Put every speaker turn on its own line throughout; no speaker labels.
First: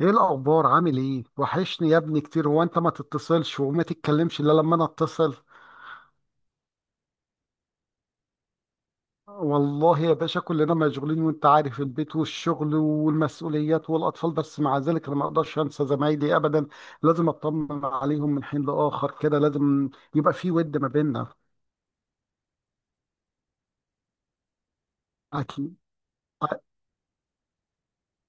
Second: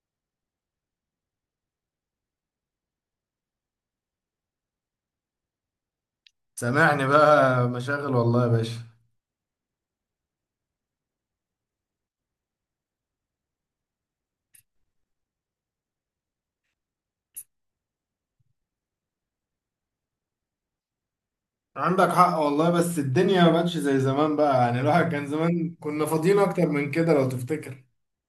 ايه الاخبار؟ عامل ايه؟ وحشني يا ابني كتير، هو انت ما تتصلش وما تتكلمش الا لما انا اتصل.
سامعني بقى، مشاغل والله يا باشا.
والله يا باشا كلنا مشغولين، وانت عارف البيت والشغل والمسؤوليات والاطفال، بس مع ذلك انا ما اقدرش انسى زمايلي ابدا. لازم اطمن عليهم من حين لاخر، كده لازم يبقى في ود ما بيننا.
عندك حق والله، بس الدنيا ما بقتش زي زمان، بقى يعني الواحد كان زمان
اكيد،
كنا فاضيين اكتر من كده لو تفتكر.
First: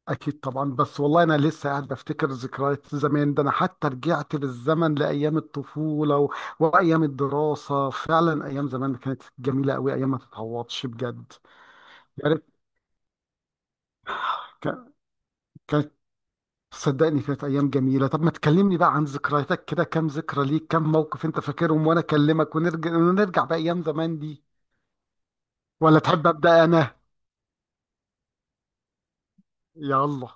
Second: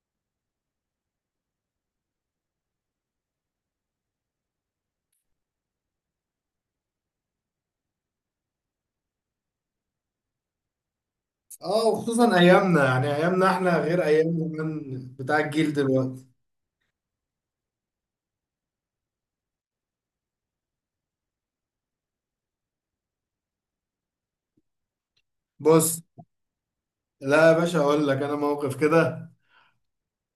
اكيد طبعا، بس والله انا لسه قاعد بفتكر ذكريات زمان، ده انا حتى رجعت بالزمن لايام الطفوله وايام الدراسه، فعلا ايام زمان كانت جميله قوي، ايام ما تتعوضش بجد.
اه،
يا
وخصوصا
ريت.
ايامنا، يعني ايامنا احنا غير ايام
ك...
زمان بتاع الجيل
كانت
دلوقتي.
صدقني كانت ايام جميله. طب ما تكلمني بقى عن ذكرياتك، كده كام ذكرى ليك، كام موقف انت فاكرهم، وانا اكلمك ونرجع نرجع بايام زمان دي. ولا
بص،
تحب ابدا؟ انا...
لا يا باشا، اقول لك انا موقف كده.
يلا.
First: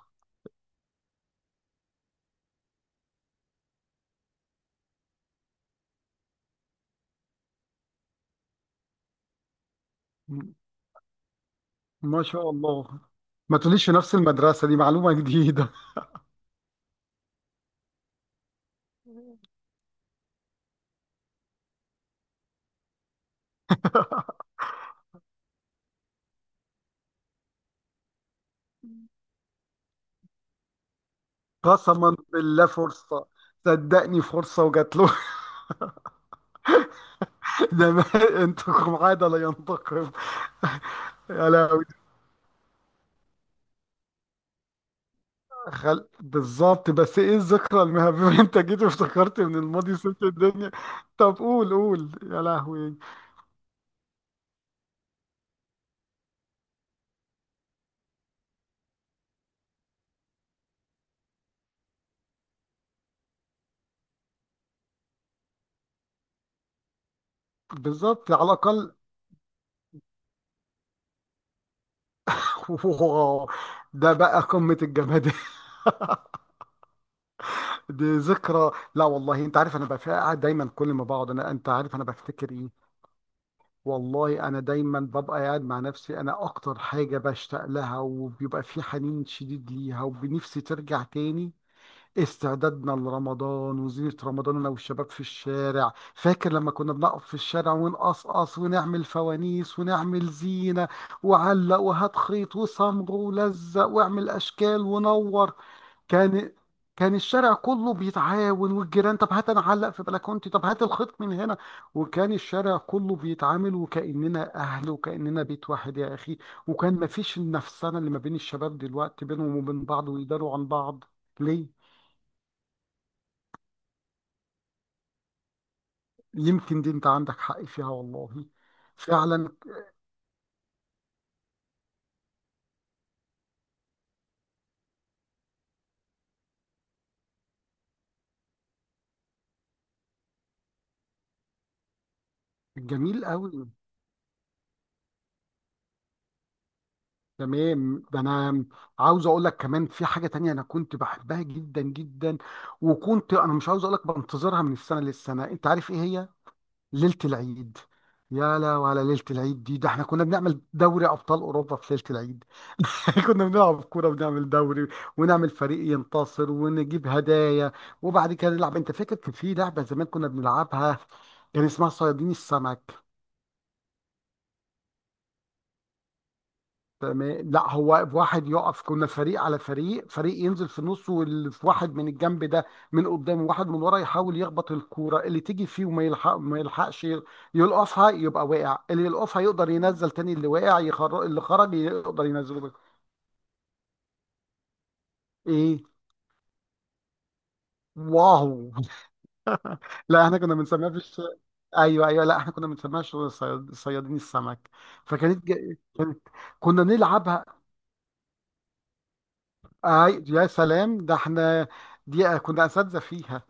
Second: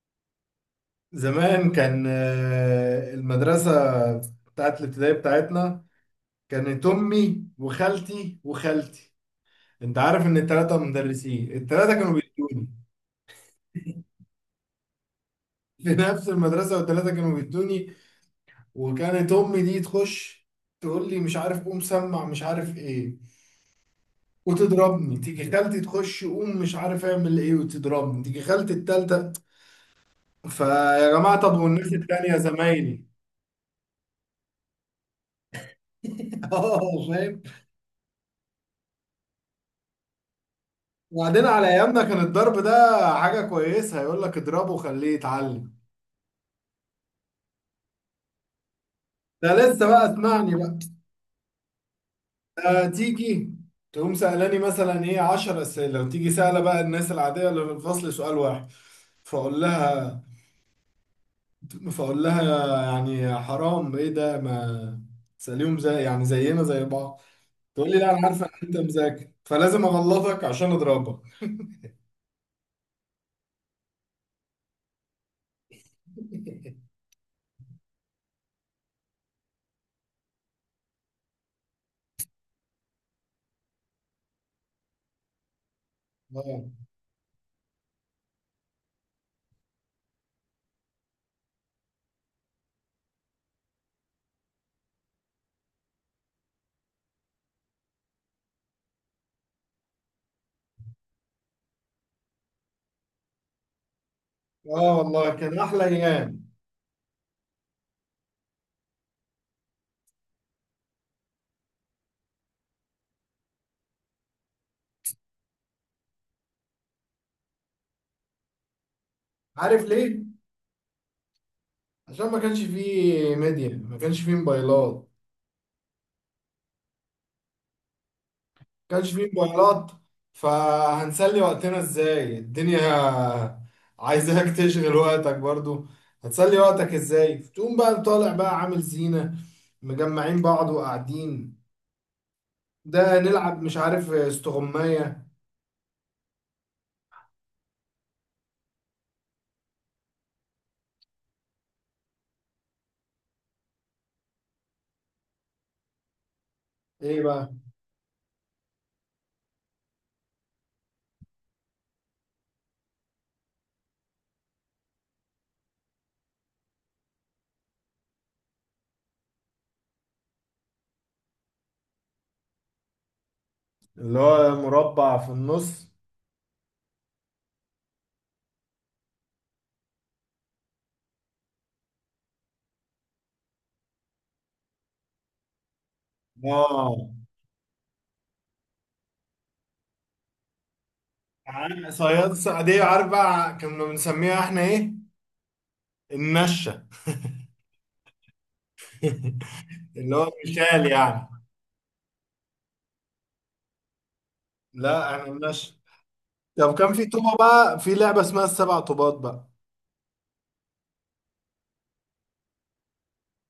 زمان كان المدرسة بتاعت الابتدائي بتاعتنا كانت امي وخالتي وخالتي. انت عارف ان
م-
التلاتة مدرسين، التلاتة كانوا
ما شاء
بيدوني.
الله. ما تقوليش! في نفس المدرسه دي؟ معلومه جديده.
في نفس المدرسة، والتلاتة كانوا بيدوني. وكانت امي دي تخش تقول لي مش عارف قوم سمع مش عارف ايه وتضربني، تيجي خالتي تخش قوم مش عارف اعمل ايه وتضربني، تيجي خالتي التالتة. فيا جماعة، طب والناس
قسما
التانية
بالله،
زمايلي؟
فرصة. صدقني، فرصة وجات له.
اه، فاهم.
ده انتكم عادة لا ينتقم.
وبعدين
يا
على
لهوي.
ايامنا كان الضرب ده حاجة كويسة، يقول لك اضربه وخليه يتعلم.
بالظبط، بس ايه الذكرى المهمة؟ انت جيت وافتكرت
ده
من
لسه
الماضي،
بقى،
سبت
اسمعني
الدنيا.
بقى.
طب قول قول، يا
ده
لهوي.
تيجي تقوم سألاني مثلا ايه 10 اسئلة، وتيجي سألة بقى الناس العادية اللي في الفصل سؤال واحد. فاقول فاقول لها يعني حرام ايه ده، ما تسأليهم زي، يعني زينا زي بعض. تقول لي لا، انا
بالظبط، على
عارفه ان انت
الأقل.
مذاكر فلازم اغلطك عشان اضربك.
ده بقى قمة الجماد. دي ذكرى، لا والله، انت عارف انا بقى قاعد دايما، كل ما بقعد انا، انت عارف انا بفتكر ايه؟ والله انا دايما ببقى قاعد مع نفسي، انا اكتر
اه.
حاجه بشتاق لها وبيبقى في حنين شديد ليها وبنفسي ترجع تاني. استعدادنا لرمضان وزينة رمضان، انا والشباب في الشارع، فاكر لما كنا بنقف في الشارع ونقصقص ونعمل فوانيس ونعمل زينه، وعلق وهات خيط وصمغ ولزق واعمل اشكال
اه والله
ونور.
كان احلى ايام.
كان كان الشارع كله بيتعاون، والجيران، طب هات انا اعلق في بلكونتي، طب هات الخيط من هنا، وكان الشارع كله بيتعامل وكأننا اهل وكأننا بيت واحد يا اخي، وكان مفيش النفسنة اللي ما بين الشباب دلوقتي بينهم
عارف
وبين بعض
ليه؟
ويداروا عن بعض. ليه؟
عشان ما كانش فيه ميديا، ما كانش فيه موبايلات.
يمكن دي انت عندك حق فيها والله.
ما كانش فيه
فعلا.
موبايلات. فهنسلي وقتنا ازاي الدنيا؟ عايزاك تشغل وقتك برضو. هتسلي وقتك ازاي؟ تقوم بقى طالع بقى عامل زينة، مجمعين بعض وقاعدين. ده
جميل قوي.
نلعب مش عارف استغماية.
تمام، ده انا عاوز اقول لك كمان في حاجة تانية انا كنت بحبها جدا جدا، وكنت انا، مش عاوز اقول لك، بنتظرها من السنة للسنة، انت عارف ايه هي؟ ليلة
ايه بقى؟
العيد. يا لا، وعلى ليلة العيد دي، ده احنا كنا بنعمل دوري أبطال أوروبا في ليلة العيد. كنا بنلعب كورة ونعمل دوري، ونعمل فريق ينتصر ونجيب هدايا، وبعد كده نلعب، انت فاكر كان في لعبة زمان كنا بنلعبها؟ كان اسمها صيادين السمك.
اللي هو مربع في النص.
تمام. لا، هو واحد يقف، كنا فريق على فريق، فريق ينزل في النص، واللي في، واحد من الجنب ده من قدام، وواحد من ورا يحاول يخبط الكوره اللي تيجي فيه، وما يلحق ما
اه،
يلحقش يلقفها يبقى واقع، اللي يلقفها يقدر ينزل تاني، اللي واقع اللي خرج يقدر ينزله.
صيادية، عارف بقى كنا بنسميها احنا ايه؟
ايه؟
النشة.
واو.
اللي هو
لا احنا كنا
المثال
بنسميها
يعني.
ايوه، ايوه، لا احنا كنا بنسميها شغل صيادين السمك.
لا، احنا
فكانت
النشة.
كانت
طب
كنا
كان في طوبة
نلعبها.
بقى، في لعبة اسمها السبع طوبات بقى.
اي يا سلام، ده احنا، دي كنا اساتذه فيها.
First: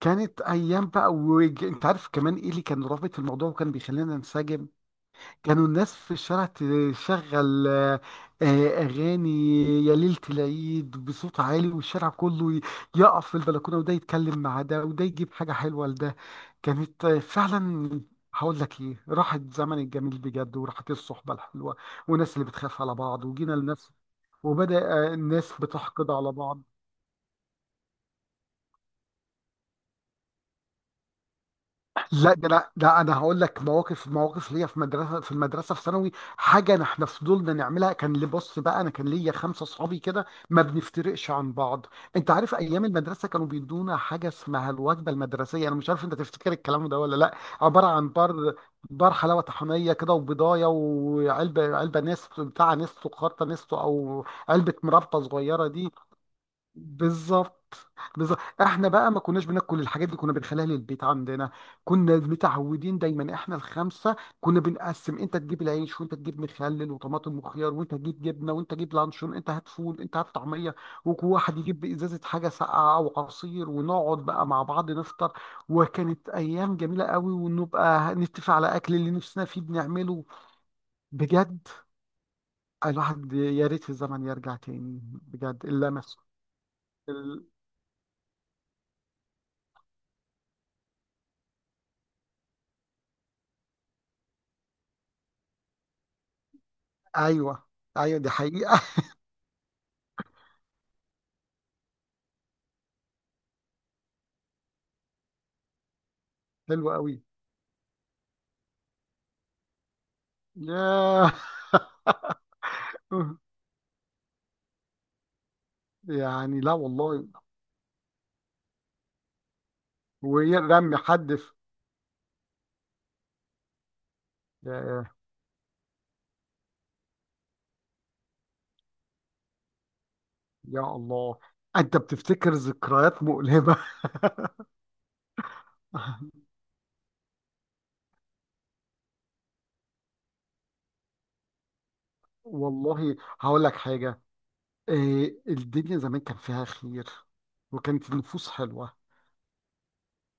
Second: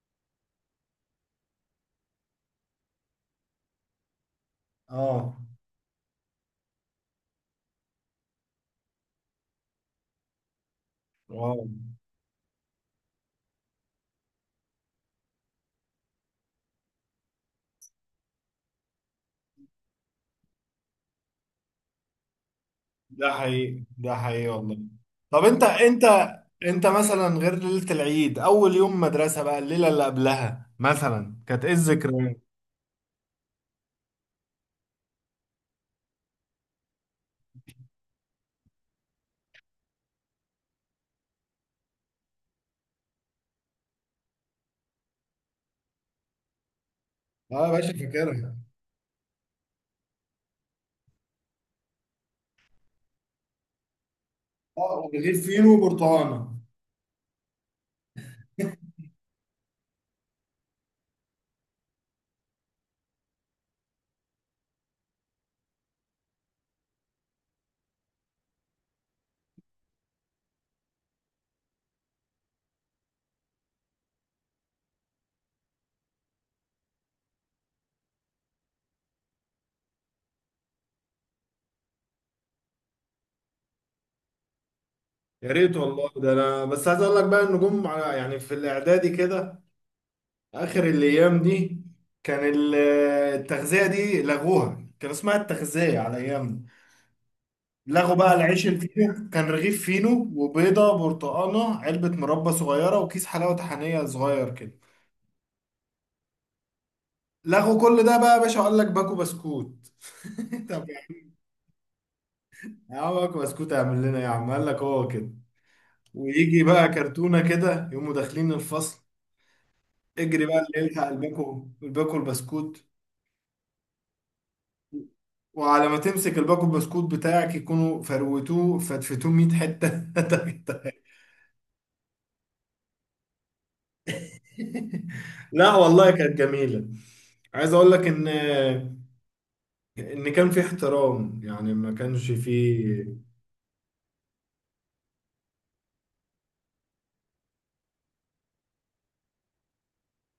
كانت ايام بقى، انت عارف كمان ايه اللي كان رابط الموضوع وكان بيخلينا ننسجم؟
اه.
كانوا الناس في الشارع تشغل اغاني يا ليلة العيد بصوت
واو.
عالي، والشارع كله يقف في البلكونة، وده يتكلم مع ده وده يجيب حاجة حلوة لده. كانت فعلا، هقول لك ايه؟ راحت زمن الجميل بجد، وراحت الصحبة الحلوة، والناس اللي بتخاف على بعض،
ده
وجينا
حقيقي،
لناس،
ده حقيقي والله.
وبدأ
طب
الناس
انت، انت
بتحقد على بعض.
انت مثلا، غير ليلة العيد، اول يوم مدرسة بقى الليلة اللي قبلها مثلا، كانت ايه الذكرى؟
لا ده انا هقول لك مواقف، مواقف ليا، في المدرسه في ثانوي، حاجه إن احنا فضلنا نعملها، كان لي، بص بقى انا، كان ليا خمسه اصحابي كده، ما بنفترقش عن بعض. انت عارف ايام المدرسه كانوا بيدونا حاجه اسمها الوجبه المدرسيه؟ انا مش عارف انت تفتكر الكلام ده ولا لا.
اه يا
عباره
باشا،
عن بار
فاكرها.
بار حلاوه طحينيه كده، وبضايه، وعلبه نستو، بتاع نستو خرطه نستو، او علبه
اه،
مربطه
غير
صغيره
فينو
دي.
وبرتقانه.
بالظبط، بالظبط، احنا بقى ما كناش بناكل الحاجات دي، كنا بنخليها للبيت عندنا. كنا متعودين دايما احنا الخمسه، كنا بنقسم، انت تجيب العيش، وانت تجيب مخلل وطماطم وخيار، وانت تجيب جبنه، وانت تجيب لانشون، انت هات فول، انت هات طعميه، وواحد يجيب ازازه حاجه ساقعه او عصير، ونقعد بقى مع بعض نفطر. وكانت ايام جميله قوي، ونبقى نتفق على اكل اللي نفسنا فيه بنعمله. بجد، الواحد يا ريت الزمن يرجع تاني.
يا
بجد
ريت والله،
اللمس.
ده انا بس عايز اقول لك بقى ان جم يعني في الاعدادي كده، اخر الايام دي كان ال- التغذيه دي لغوها، كان اسمها التغذيه على ايامنا.
ايوه،
لغوا
ايوه، دي
بقى، العيش
حقيقة.
الفينو كان رغيف فينو وبيضه برتقانه، علبه مربى صغيره، وكيس حلاوه طحينيه صغير كده.
حلوة قوي.
لغوا كل ده بقى يا باشا، قال لك باكو بسكوت. طب
ياه.
يا عم، باكو بسكوت اعمل لنا إيه يا عم؟ قال لك هو كده.
يعني
ويجي
لا
بقى
والله.
كرتونة كده، يقوموا داخلين الفصل. اجري بقى اللي
ويرمي
يلحق
حد في...
الباكو البسكوت.
ياه.
وعلى ما تمسك الباكو البسكوت بتاعك، يكونوا فروتوه فتفتوه 100 حتة.
يا الله، انت بتفتكر ذكريات مؤلمة.
لا والله، كانت جميلة. عايز اقول لك ان كان في احترام، يعني ما كانش في.
والله هقول لك حاجة، إيه الدنيا زمان، كان فيها خير، وكانت النفوس حلوة.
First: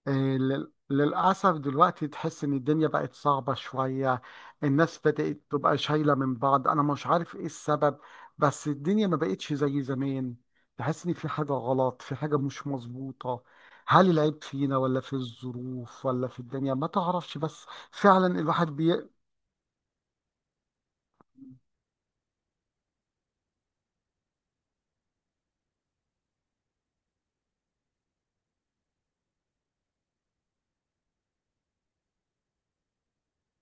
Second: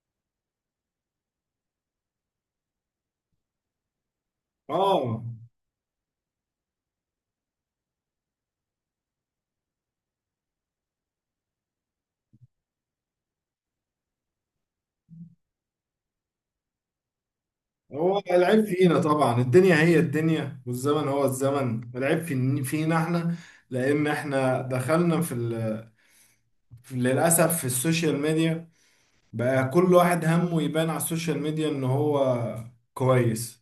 آه، للأسف دلوقتي تحس إن الدنيا بقت صعبة شوية، الناس
اه،
بدأت تبقى شايلة من بعض، أنا مش عارف إيه السبب، بس الدنيا ما بقتش زي زمان، تحس إن في حاجة غلط، في حاجة مش مظبوطة. هل العيب فينا ولا في الظروف ولا في الدنيا؟ ما تعرفش بس.
هو
فعلا،
العيب
الواحد
فينا
بي...
طبعا، الدنيا هي الدنيا والزمن هو الزمن، العيب فينا احنا. لان احنا دخلنا في ال للأسف في السوشيال ميديا. بقى كل واحد همه يبان على السوشيال ميديا إن هو كويس.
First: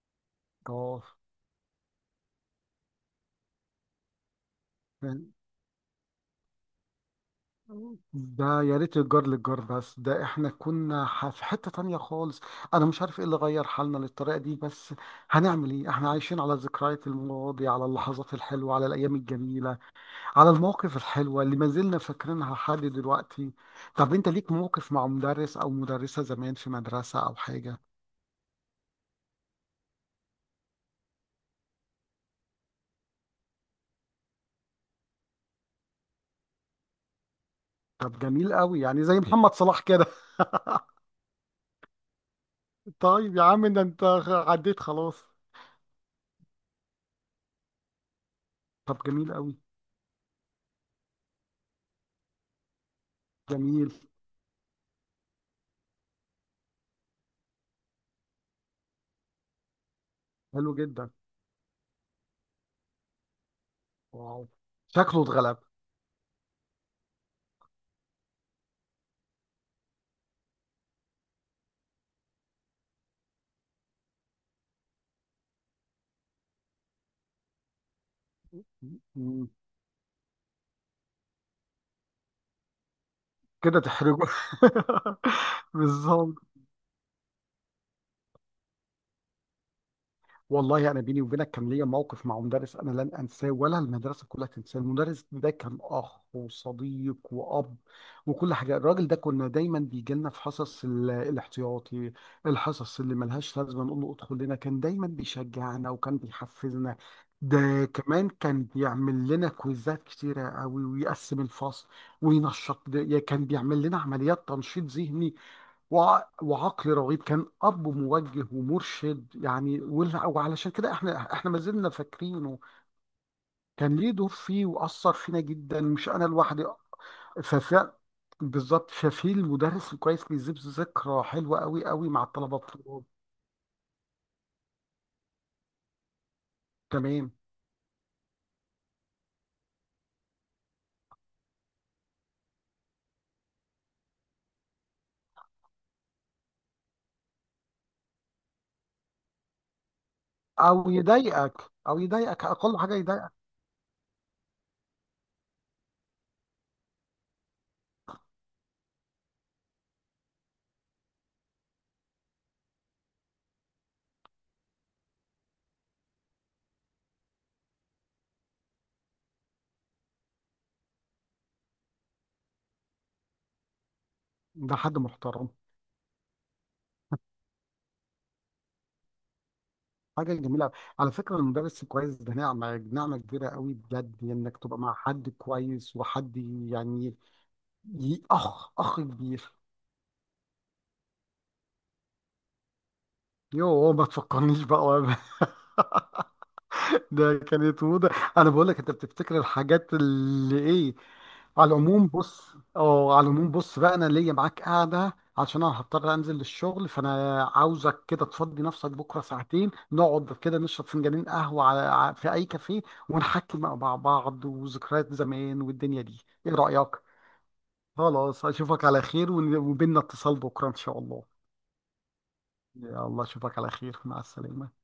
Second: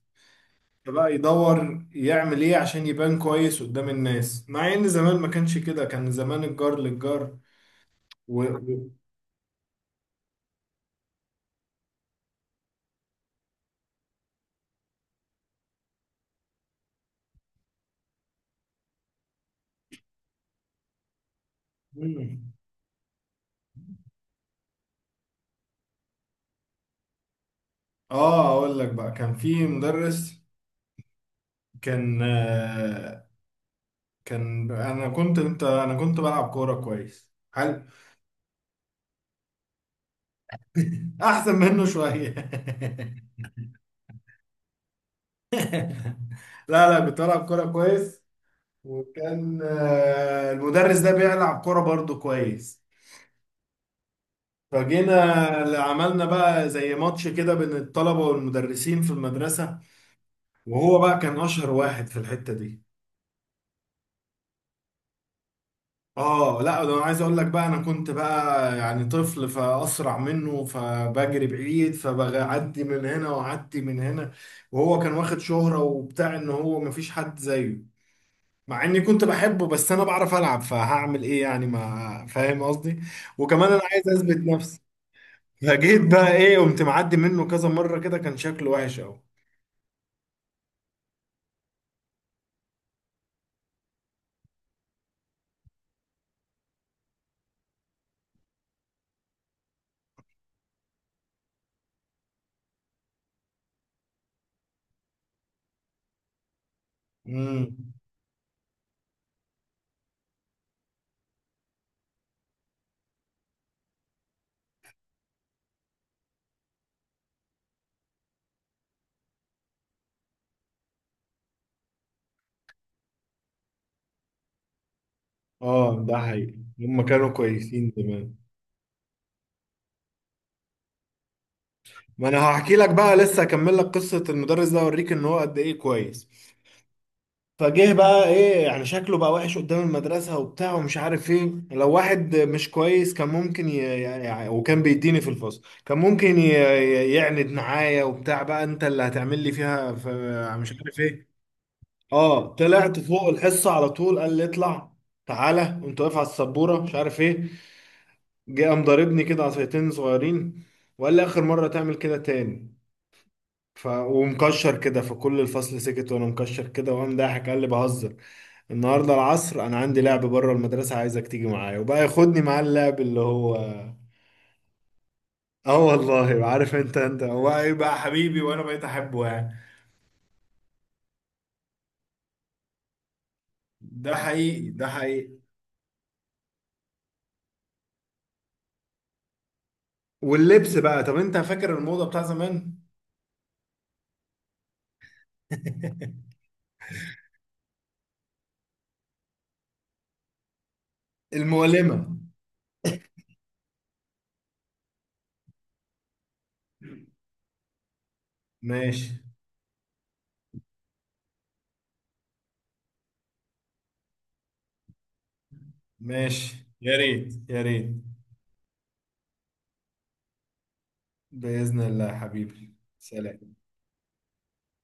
فبقى يدور يعمل إيه عشان يبان كويس قدام الناس، مع إن زمان
آه،
ما كانش كده، كان زمان الجار للجار. و...
ده يا
و...
ريت الجار للجار، بس ده احنا كنا في حتة تانية خالص. انا مش عارف ايه اللي غير حالنا للطريقة دي، بس هنعمل ايه؟ احنا عايشين على ذكريات الماضي، على اللحظات الحلوة، على الايام الجميلة، على المواقف الحلوة اللي ما زلنا
مم.
فاكرينها لحد دلوقتي. طب انت ليك موقف مع مدرس او مدرسة زمان في مدرسة او حاجة؟
أقول لك بقى، كان في مدرس. كان آه، كان أنا كنت أنت أنا كنت بلعب كورة كويس. حلو.
طب جميل قوي، يعني زي محمد صلاح كده.
أحسن منه شوية.
طيب يا عم، ده انت عديت خلاص.
لا، لا، كنت بلعب كورة كويس.
طب جميل قوي،
وكان المدرس ده بيلعب كرة برضه كويس.
جميل.
فجينا اللي عملنا بقى زي ماتش كده بين الطلبة والمدرسين في المدرسة.
حلو
وهو
جدا.
بقى كان أشهر واحد في الحتة دي.
واو، شكله اتغلب.
اه، لا ده انا عايز اقول لك بقى، انا كنت بقى يعني طفل فاسرع منه، فبجري بعيد فبعدي من هنا واعدي من هنا. وهو كان واخد شهرة وبتاع ان هو مفيش حد زيه. مع اني كنت
مم.
بحبه بس انا بعرف العب، فهعمل ايه يعني؟ ما فاهم قصدي؟ وكمان
كده
انا عايز
تحرجه.
اثبت نفسي. فجيت بقى
بالظبط.
ايه، قمت معدي منه كذا مره كده، كان شكله وحش قوي.
والله يعني بيني وبينك، كان ليا موقف مع مدرس، انا لن انساه ولا المدرسه كلها تنساه. المدرس ده كان اخ وصديق واب وكل حاجه، الراجل ده كنا دايما بيجي لنا في حصص الاحتياطي، الحصص اللي ملهاش لازمه، نقول له ادخل لنا، كان دايما بيشجعنا وكان بيحفزنا. ده
امم.
كمان كان بيعمل لنا كويزات كتيرة قوي، ويقسم الفصل كان بيعمل لنا عمليات تنشيط ذهني، وعقل رغيد، كان أب موجه ومرشد يعني، وعلشان كده احنا ما زلنا فاكرينه، كان ليه دور فيه وأثر فينا جدا،
اه،
مش
ده
أنا
حقيقي،
لوحدي.
هم كانوا
ففي...
كويسين زمان.
بالظبط، ففي المدرس الكويس بيسيب ذكرى حلوة قوي قوي مع
ما انا
الطلبة
هحكي لك
بتوعه.
بقى، لسه هكمل لك قصه المدرس ده، اوريك ان هو قد ايه كويس.
تمام.
فجه بقى ايه يعني، شكله بقى وحش قدام المدرسة وبتاع ومش عارف ايه. لو واحد مش كويس كان ممكن يعني، وكان بيديني في الفصل كان ممكن يعند معايا وبتاع، بقى انت اللي هتعمل لي فيها مش
أو
عارف ايه.
يضايقك أو يضايقك
اه،
أقل حاجة
طلعت فوق
يضايقك.
الحصة على طول، قال لي اطلع تعالى، وانت واقف على السبورة مش عارف ايه. جه قام ضاربني كده عصايتين صغيرين، وقال لي اخر مرة تعمل كده تاني. ومكشر كده، فكل الفصل سكت وانا مكشر كده، وقام ضاحك قال لي بهزر. النهارده العصر انا عندي لعب بره المدرسه، عايزك تيجي معايا، وبقى ياخدني معاه اللعب اللي هو.
ده حد محترم.
اه والله، عارف انت هو ايه بقى، يبقى حبيبي وانا بقيت احبه يعني.
حاجة جميلة. على فكرة، المدرس الكويس ده نعمة كبيرة قوي
ده
بجد، إنك
حقيقي،
تبقى
ده
مع
حقيقي.
حد كويس وحد يعني، أخ كبير.
واللبس بقى، طب انت فاكر الموضه بتاع زمان؟
يوه، ما تفكرنيش بقى ده كانت موضة. انا بقول لك، انت بتفتكر الحاجات اللي ايه؟ على العموم
المؤلمه.
بص اه على العموم بص بقى، انا ليا معاك قاعده عشان انا هضطر انزل للشغل، فانا عاوزك كده تفضي نفسك
ماشي.
بكره ساعتين، نقعد كده نشرب فنجانين قهوه في اي كافيه، ونحكي مع بعض وذكريات زمان والدنيا دي. ايه
ماشي.
رايك؟
يا ريت، يا ريت.
خلاص، اشوفك على خير، وبيننا اتصال بكره ان شاء الله.
باذن الله يا حبيبي.
يلا،
سلام.
اشوفك على خير، مع السلامه.